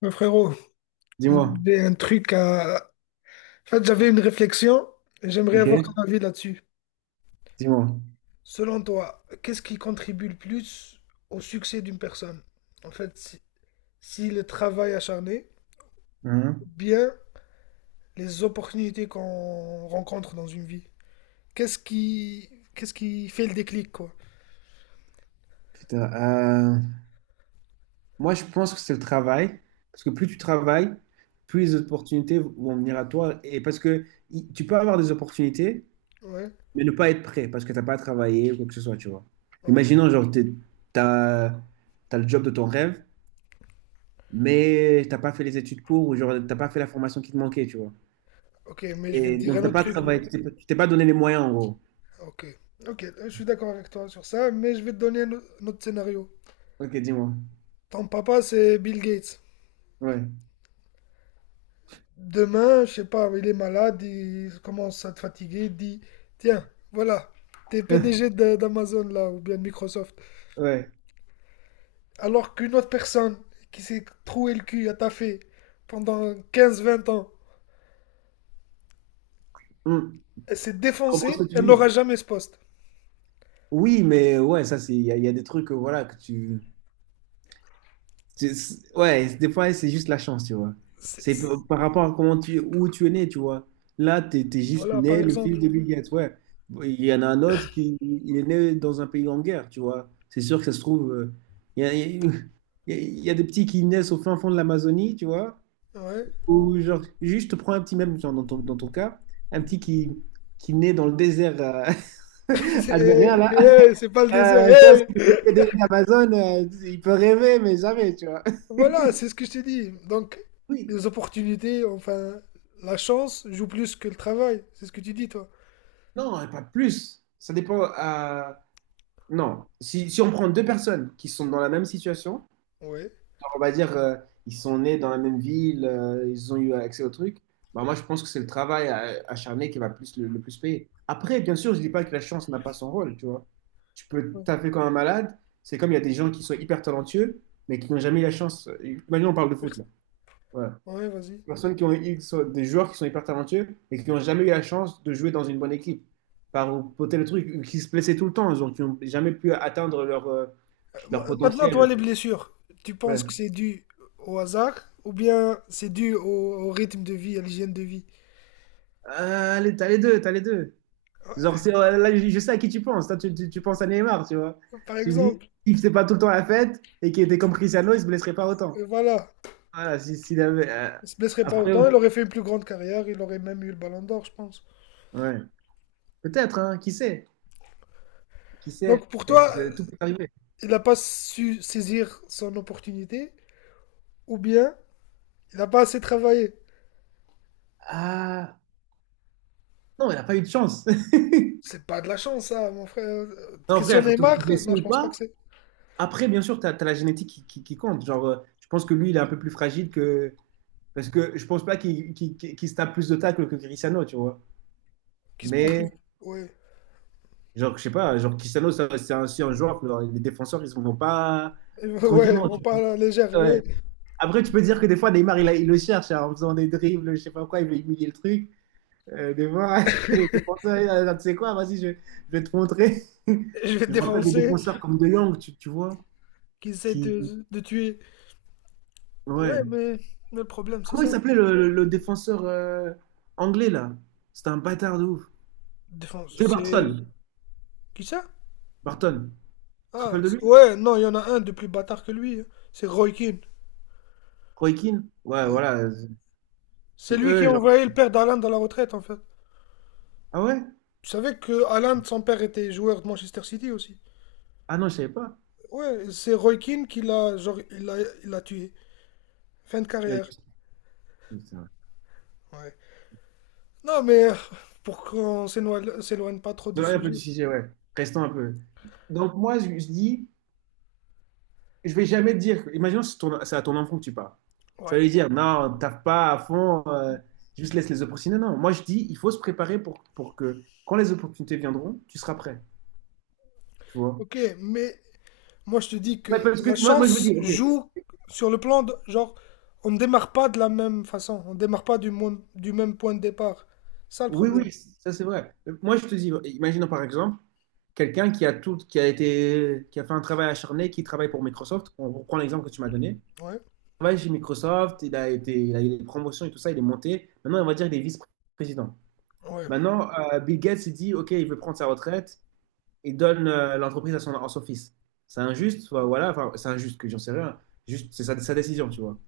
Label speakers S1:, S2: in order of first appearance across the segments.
S1: Mais frérot,
S2: Dis-moi.
S1: j'ai un truc à... En fait, j'avais une réflexion et j'aimerais avoir ton
S2: Ok?
S1: avis là-dessus.
S2: Dis-moi.
S1: Selon toi, qu'est-ce qui contribue le plus au succès d'une personne? En fait, si le travail acharné ou
S2: Hein.
S1: bien les opportunités qu'on rencontre dans une vie. Qu'est-ce qui, Qu'est-ce qui fait le déclic, quoi?
S2: Putain, euh, Moi, je pense que c'est le travail, parce que plus tu travailles, plus les opportunités vont venir à toi, et parce que tu peux avoir des opportunités,
S1: Ouais,
S2: mais ne pas être prêt, parce que t'as pas travaillé ou quoi que ce soit, tu vois.
S1: ok.
S2: Imaginons, genre, t'as t'as le job de ton rêve, mais t'as pas fait les études pour, ou genre, t'as pas fait la formation qui te manquait, tu vois.
S1: Ok, mais je vais te
S2: Et
S1: dire un
S2: donc, t'as
S1: autre
S2: pas
S1: truc,
S2: travaillé,
S1: moi.
S2: tu t'es pas donné les moyens, en gros.
S1: Ok, ok, je suis d'accord avec toi sur ça, mais je vais te donner un autre scénario.
S2: Ok, dis-moi.
S1: Ton papa, c'est Bill Gates.
S2: Ouais.
S1: Demain, je sais pas, il est malade, il commence à te fatiguer, il dit, tiens, voilà, t'es PDG de- d'Amazon là, ou bien de Microsoft.
S2: Ouais.
S1: Alors qu'une autre personne qui s'est troué le cul à taffer pendant 15, 20 ans,
S2: Hum. Je
S1: elle s'est
S2: comprends
S1: défoncée,
S2: ce que tu
S1: elle n'aura
S2: dis.
S1: jamais ce poste.
S2: Oui, mais ouais, ça, c'est, il y a des trucs, voilà, que tu. Ouais, des fois, c'est juste la chance, tu vois.
S1: C'est-
S2: C'est
S1: c'est-
S2: par rapport à comment tu, où tu es né, tu vois. Là, tu es juste
S1: Voilà, par
S2: né le fils de
S1: exemple.
S2: Bill Gates, ouais. Il y en a un autre qui il est né dans un pays en guerre, tu vois. C'est sûr que ça se trouve. Il y a, il y a des petits qui naissent au fin fond de l'Amazonie, tu vois.
S1: Ouais.
S2: Ou genre, juste prends un petit, même genre, dans ton cas, un petit qui naît dans le désert algérien,
S1: Hey,
S2: là.
S1: hey, c'est pas le désert.
S2: Chose
S1: Hey.
S2: que des Amazon, il peut rêver, mais jamais, tu vois.
S1: Voilà, c'est ce que je t'ai dit. Donc,
S2: Oui,
S1: les opportunités, enfin, la chance joue plus que le travail. C'est ce que tu dis, toi.
S2: non, pas plus. Ça dépend. Non, si on prend deux personnes qui sont dans la même situation,
S1: Ouais.
S2: genre, on va dire ils sont nés dans la même ville, ils ont eu accès au truc, bah, moi je pense que c'est le travail acharné qui va plus, le plus payer. Après, bien sûr, je dis pas que la chance n'a pas son rôle, tu vois. Tu peux
S1: Ouais.
S2: taper comme un malade, c'est comme il y a des gens qui sont hyper talentueux, mais qui n'ont jamais eu la chance. Imagine, on parle de foot là. Ouais.
S1: Ouais, vas-y.
S2: Personnes qui sont des joueurs qui sont hyper talentueux et qui n'ont jamais eu la chance de jouer dans une bonne équipe par pour tel truc qui se blessaient tout le temps donc qui n'ont jamais pu atteindre leur leur
S1: Maintenant, toi,
S2: potentiel.
S1: les blessures, tu penses que
S2: Ouais.
S1: c'est dû au hasard ou bien c'est dû au rythme de vie, à l'hygiène de vie?
S2: Ah, allez, t'as les deux, là je sais à qui tu penses, tu penses à Neymar, tu vois.
S1: Par
S2: Tu dis,
S1: exemple,
S2: il faisait pas tout le temps la fête et qui était comme Cristiano il se blesserait pas autant.
S1: voilà,
S2: Voilà, s'il avait
S1: il se blesserait pas
S2: après
S1: autant, il aurait fait une plus grande carrière, il aurait même eu le Ballon d'Or, je pense.
S2: ouais peut-être hein, qui sait, qui sait.
S1: Donc pour toi,
S2: Parce que tout peut arriver.
S1: il n'a pas su saisir son opportunité ou bien il n'a pas assez travaillé.
S2: Ah, non, il n'a pas eu de chance.
S1: C'est pas de la chance, ça, mon frère.
S2: Non,
S1: Question
S2: frère, te
S1: Neymar,
S2: blessé
S1: non, je
S2: ou
S1: pense pas
S2: pas,
S1: que c'est
S2: après, bien sûr, tu as la génétique qui, qui compte. Genre, je pense que lui, il est un peu plus fragile que. Parce que je pense pas qu'il se tape plus de tacles que Cristiano, tu vois.
S1: qui se prend plus.
S2: Mais,
S1: Ouais,
S2: genre, je sais pas, genre, Cristiano, c'est aussi un joueur que genre, les défenseurs, ils ne vont pas
S1: ouais, ils
S2: tranquillement,
S1: vont
S2: tu
S1: pas à
S2: vois.
S1: la légère,
S2: Ouais.
S1: ouais.
S2: Après, tu peux dire que des fois, Neymar, il le cherche hein, en faisant des dribbles, je sais pas quoi, il veut humilier le truc. Des fois, les défenseurs, ils disent, Ah, tu sais quoi, vas-y, je vais te montrer.
S1: Je vais te
S2: Je me rappelle des
S1: défoncer.
S2: défenseurs comme De Jong, tu vois,
S1: Qui essaie
S2: qui.
S1: de tuer. Ouais,
S2: Ouais.
S1: mais, mais le problème, c'est
S2: Comment il
S1: ça.
S2: s'appelait le défenseur anglais là? C'était un bâtard de ouf.
S1: Défense,
S2: Joe
S1: c'est.
S2: Barton.
S1: Qui ça?
S2: Barton. Tu te
S1: Ah,
S2: rappelles de lui?
S1: ouais, non, il y en a un de plus bâtard que lui, hein. C'est Roy Keane.
S2: Roy Keane? Ouais,
S1: Ouais.
S2: voilà. Euh,
S1: C'est
S2: qui
S1: lui qui
S2: eux,
S1: a
S2: genre.
S1: envoyé le père d'Alan dans la retraite, en fait.
S2: Ah ouais?
S1: Tu savais que Alan, son père, était joueur de Manchester City aussi.
S2: Ah non, je savais pas.
S1: Ouais, c'est Roy Keane qui l'a, genre, il l'a tué. Fin de
S2: Là,
S1: carrière.
S2: je- Putain.
S1: Ouais. Non, mais pour qu'on s'éloigne pas trop du
S2: Désolé un peu du
S1: sujet.
S2: sujet, ouais. Restons un peu. Donc moi, je dis, je vais jamais te dire. Imaginons que c'est c'est à ton enfant que tu parles. Tu
S1: Ouais.
S2: vas lui dire, non, taffe pas à fond, juste laisse les opportunités. Non, moi je dis, il faut se préparer pour que quand les opportunités viendront, tu seras prêt. Tu vois?
S1: Ok, mais moi, je te dis
S2: Ouais,
S1: que
S2: parce
S1: la
S2: que moi, je me
S1: chance
S2: dis, ok.
S1: joue sur le plan de, genre, on ne démarre pas de la même façon, on ne démarre pas du même point de départ. Ça, le
S2: Oui,
S1: problème.
S2: oui, ça c'est vrai. Moi, je te dis, imaginons par exemple quelqu'un qui a tout, qui a fait un travail acharné, qui travaille pour Microsoft. On reprend l'exemple que tu m'as donné. Il
S1: Ouais,
S2: travaille chez Microsoft, il a eu des promotions et tout ça, il est monté. Maintenant, on va dire il est vice-président.
S1: ouais,
S2: Maintenant, Bill Gates il dit, ok, il veut prendre sa retraite et donne l'entreprise à à son fils. C'est injuste, enfin, voilà, enfin, c'est injuste que j'en sais rien. Juste, c'est sa décision, tu vois.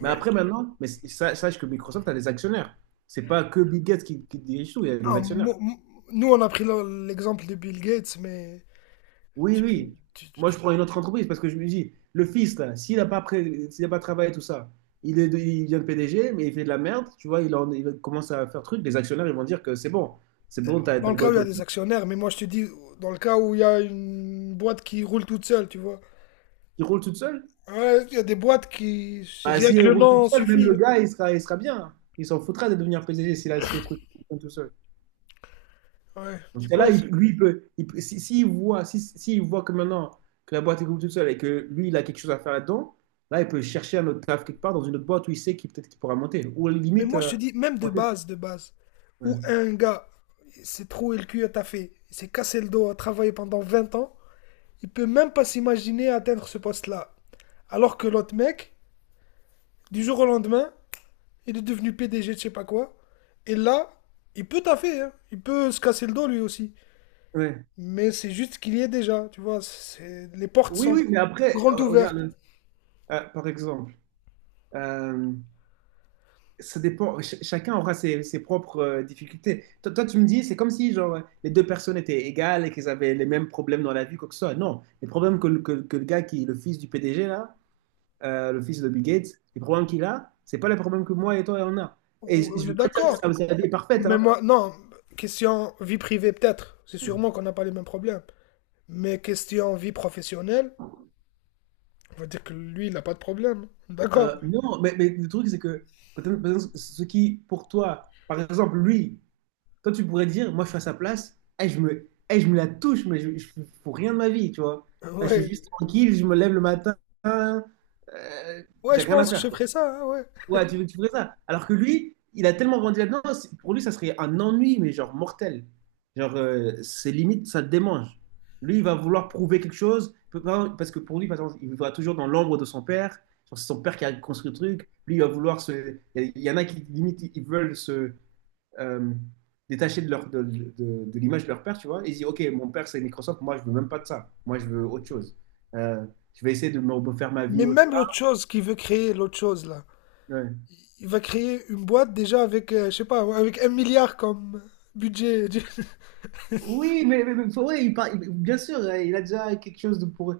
S2: Mais
S1: ouais.
S2: après, maintenant, mais sache que Microsoft a des actionnaires. C'est pas que Bill Gates qui dirige tout, il y a des
S1: Ah,
S2: actionnaires.
S1: nous, on a pris l'exemple de Bill Gates, mais
S2: Oui,
S1: tu peux,
S2: oui.
S1: tu- tu-
S2: Moi, je
S1: tu-
S2: prends une autre entreprise parce que je me dis, le fils, là, s'il a pas travaillé tout ça, il devient PDG, mais il fait de la merde, tu vois, il commence à faire truc, les actionnaires, ils vont dire que c'est bon,
S1: dans
S2: t'as
S1: le
S2: beau
S1: cas où il
S2: être
S1: y a
S2: le
S1: des
S2: fils,
S1: actionnaires, mais moi, je te dis, dans le cas où il y a une boîte qui roule toute seule, tu vois.
S2: il roule toute seule.
S1: Ouais, il y a des boîtes qui,
S2: Bah,
S1: rien
S2: si
S1: que
S2: il
S1: le
S2: roule toute
S1: nom
S2: seule, même le
S1: suffit,
S2: gars, il sera bien. Il s'en foutra de devenir PDG s'il a si le truc fonctionne tout seul.
S1: hein. Ouais,
S2: Parce
S1: tu
S2: que là,
S1: penses?
S2: lui, il peut- si, s'il voit, si, s'il voit que maintenant que la boîte est toute seule et que lui, il a quelque chose à faire là-dedans, là, il peut chercher un autre taf quelque part dans une autre boîte où il sait qu'il peut-être qu'il pourra monter. Ou à la
S1: Mais
S2: limite,
S1: moi, je te dis,
S2: monter.
S1: de base, où
S2: Ouais.
S1: un gars s'est troué le cul à taffer, il s'est cassé le dos à travailler pendant 20 ans, il peut même pas s'imaginer atteindre ce poste-là. Alors que l'autre mec, du jour au lendemain, il est devenu PDG de je sais pas quoi, et là, il peut taffer, hein, il peut se casser le dos lui aussi.
S2: Ouais.
S1: Mais c'est juste ce qu'il y est déjà, tu vois, c'est- les portes
S2: Oui,
S1: sont
S2: oui, mais après,
S1: grandes ouvertes.
S2: regarde, par exemple, euh, ça dépend, chacun aura ses propres difficultés. Toi, tu me dis, c'est comme si genre, les deux personnes étaient égales et qu'elles avaient les mêmes problèmes dans la vie, quoi que ce soit. Non, les problèmes que le gars qui est le fils du PDG, là, le fils de Bill Gates, les problèmes qu'il a, c'est pas les problèmes que moi et toi on a.
S1: On
S2: Et
S1: on
S2: je
S1: est
S2: veux pas dire que
S1: d'accord.
S2: ça, c'est la vie est parfaite,
S1: Mais
S2: hein.
S1: moi, non, question vie privée peut-être, c'est sûrement qu'on n'a pas les mêmes problèmes. Mais question vie professionnelle, on va dire que lui, il n'a pas de problème. D'accord.
S2: Non, mais le truc, c'est que peut-être ce qui, pour toi, par exemple, lui, toi, tu pourrais dire, moi, je suis à sa place, eh, eh, je me la touche, mais je fous rien de ma vie, tu vois. Là, je suis
S1: Ouais.
S2: juste tranquille, je me lève le matin, euh,
S1: Ouais,
S2: j'ai
S1: je
S2: rien à
S1: pense que je
S2: faire, quoi.
S1: ferais ça, hein, ouais.
S2: Ouais, tu ferais ça. Alors que lui, il a tellement grandi là-dedans, c'est- pour lui, ça serait un ennui, mais genre mortel. Genre, c'est limite, ça le démange. Lui, il va vouloir prouver quelque chose, parce que pour lui, par exemple, il vivra toujours dans l'ombre de son père. Genre, c'est son père qui a construit le truc. Lui, il va vouloir se. Il y en a qui, limite, ils veulent se euh, détacher de l'image de leur père, tu vois. Ils disent, OK, mon père, c'est Microsoft, moi, je veux même pas de ça. Moi, je veux autre chose. Euh, je vais essayer de me refaire ma vie
S1: Mais
S2: autre
S1: même l'autre
S2: part.
S1: chose qu'il veut créer, l'autre chose là.
S2: Ouais.
S1: Il va créer une boîte déjà avec, je sais pas, ouais, avec 1 milliard comme budget. Du-
S2: Oui, mais Fauré, bien sûr, il a déjà quelque chose de pour. Euh,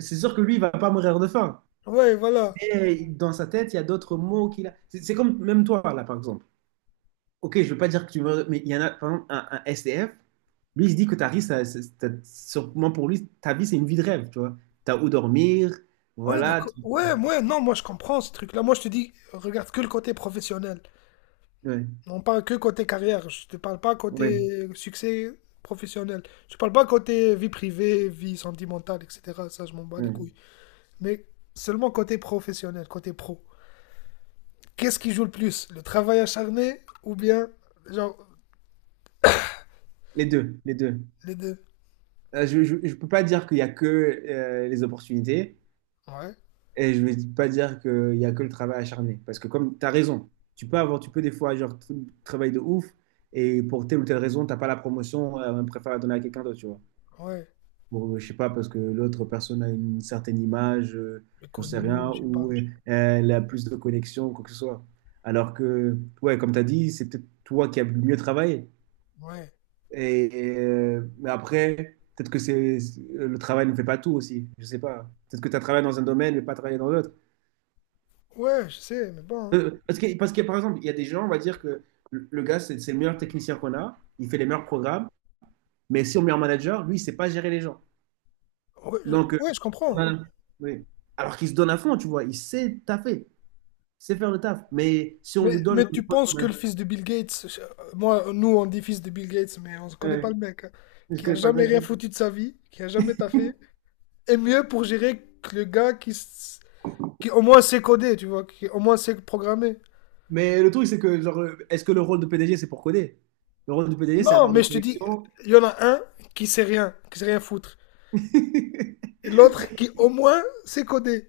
S2: c'est sûr que lui, il va pas mourir de faim.
S1: Ouais, voilà.
S2: Mais dans sa tête, il y a d'autres mots qu'il a. C'est comme même toi, là, par exemple. Ok, je veux pas dire que tu meurs, mais il y en a, par exemple, un SDF. Lui, il se dit que ta vie, ça, sûrement pour lui, ta vie, c'est une vie de rêve, tu vois. T'as où dormir,
S1: Ouais,
S2: voilà.
S1: d'accord.
S2: Tu-
S1: Ouais, ouais, non, moi je comprends ce truc-là. Moi je te dis, regarde que le côté professionnel.
S2: Ouais,
S1: On parle que côté carrière. Je te parle pas
S2: ouais,
S1: côté succès professionnel. Je parle pas côté vie privée, vie sentimentale, etc. Ça, je m'en bats les couilles.
S2: ouais.
S1: Mais seulement côté professionnel, côté pro. Qu'est-ce qui joue le plus? Le travail acharné ou bien, genre,
S2: Les deux, les deux.
S1: les deux?
S2: Je peux pas dire qu'il y a que les opportunités.
S1: Ouais,
S2: Et je vais pas dire qu'il y a que le travail acharné. Parce que comme tu as raison, tu peux des fois genre travailler de ouf et pour telle ou telle raison, t'as pas la promotion, on préfère la donner à quelqu'un d'autre, tu vois.
S1: ouais.
S2: Bon, je sais pas, parce que l'autre personne a une certaine image,
S1: Le
S2: j'en sais
S1: connu,
S2: rien,
S1: je sais pas.
S2: ou elle a plus de connexion, quoi que ce soit. Alors que, ouais, comme tu as dit, c'est peut-être toi qui as le mieux travaillé.
S1: Ouais,
S2: Et, mais après, peut-être que le travail ne fait pas tout aussi, je sais pas. Peut-être que tu as travaillé dans un domaine mais pas travaillé dans l'autre.
S1: ouais, je sais, mais bon, hein.
S2: Parce que, par exemple, il y a des gens, on va dire que le gars, c'est le meilleur technicien qu'on a, il fait les meilleurs programmes, mais si on met un manager, lui, il sait pas gérer les gens. Donc,
S1: Ouais, je
S2: on
S1: comprends.
S2: a- oui. Alors qu'il se donne à fond, tu vois, il sait taffer, il sait faire le taf. Mais si on lui donne
S1: Mais
S2: le
S1: tu
S2: poste,
S1: penses que
S2: ouais,
S1: le fils de Bill Gates, je- moi, nous, on dit fils de Bill Gates, mais on ne connaît pas
S2: ouais,
S1: le mec, hein,
S2: je
S1: qui a
S2: connais pas le
S1: jamais
S2: mec.
S1: rien foutu de sa vie, qui a jamais taffé, est mieux pour gérer que le gars qui, qui au moins sait coder, tu vois, qui au moins sait programmer.
S2: Mais le truc, c'est que, genre, est-ce que le rôle de PDG, c'est pour coder? Le rôle du PDG, c'est
S1: Non,
S2: avoir
S1: mais
S2: des
S1: je te dis,
S2: connexions.
S1: il y en a un qui sait rien foutre. Et l'autre
S2: Mais
S1: qui, au moins, sait coder.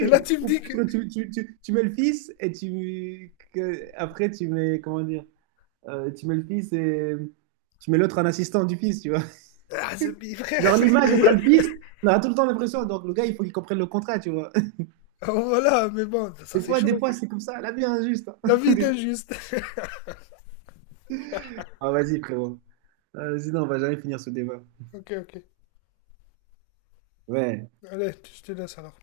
S1: Et là, tu me
S2: ou
S1: dis que.
S2: peut-être que tu mets le fils et après tu mets comment dire. Tu mets le fils et tu mets l'autre en assistant du fils, tu vois.
S1: Ah, Zombie, frère.
S2: Genre, l'image, ce
S1: C'est-
S2: sera le fils. On aura tout le temps l'impression. Donc, le gars, il faut qu'il comprenne le contrat, tu vois.
S1: oh, voilà, mais bon, ça c'est
S2: Des
S1: chaud.
S2: fois c'est comme ça. La vie est injuste,
S1: La
S2: hein.
S1: vie est injuste.
S2: Ah, vas-y, frérot. Sinon, on va jamais finir ce débat.
S1: Ok, ok.
S2: Ouais.
S1: Allez, je te laisse alors.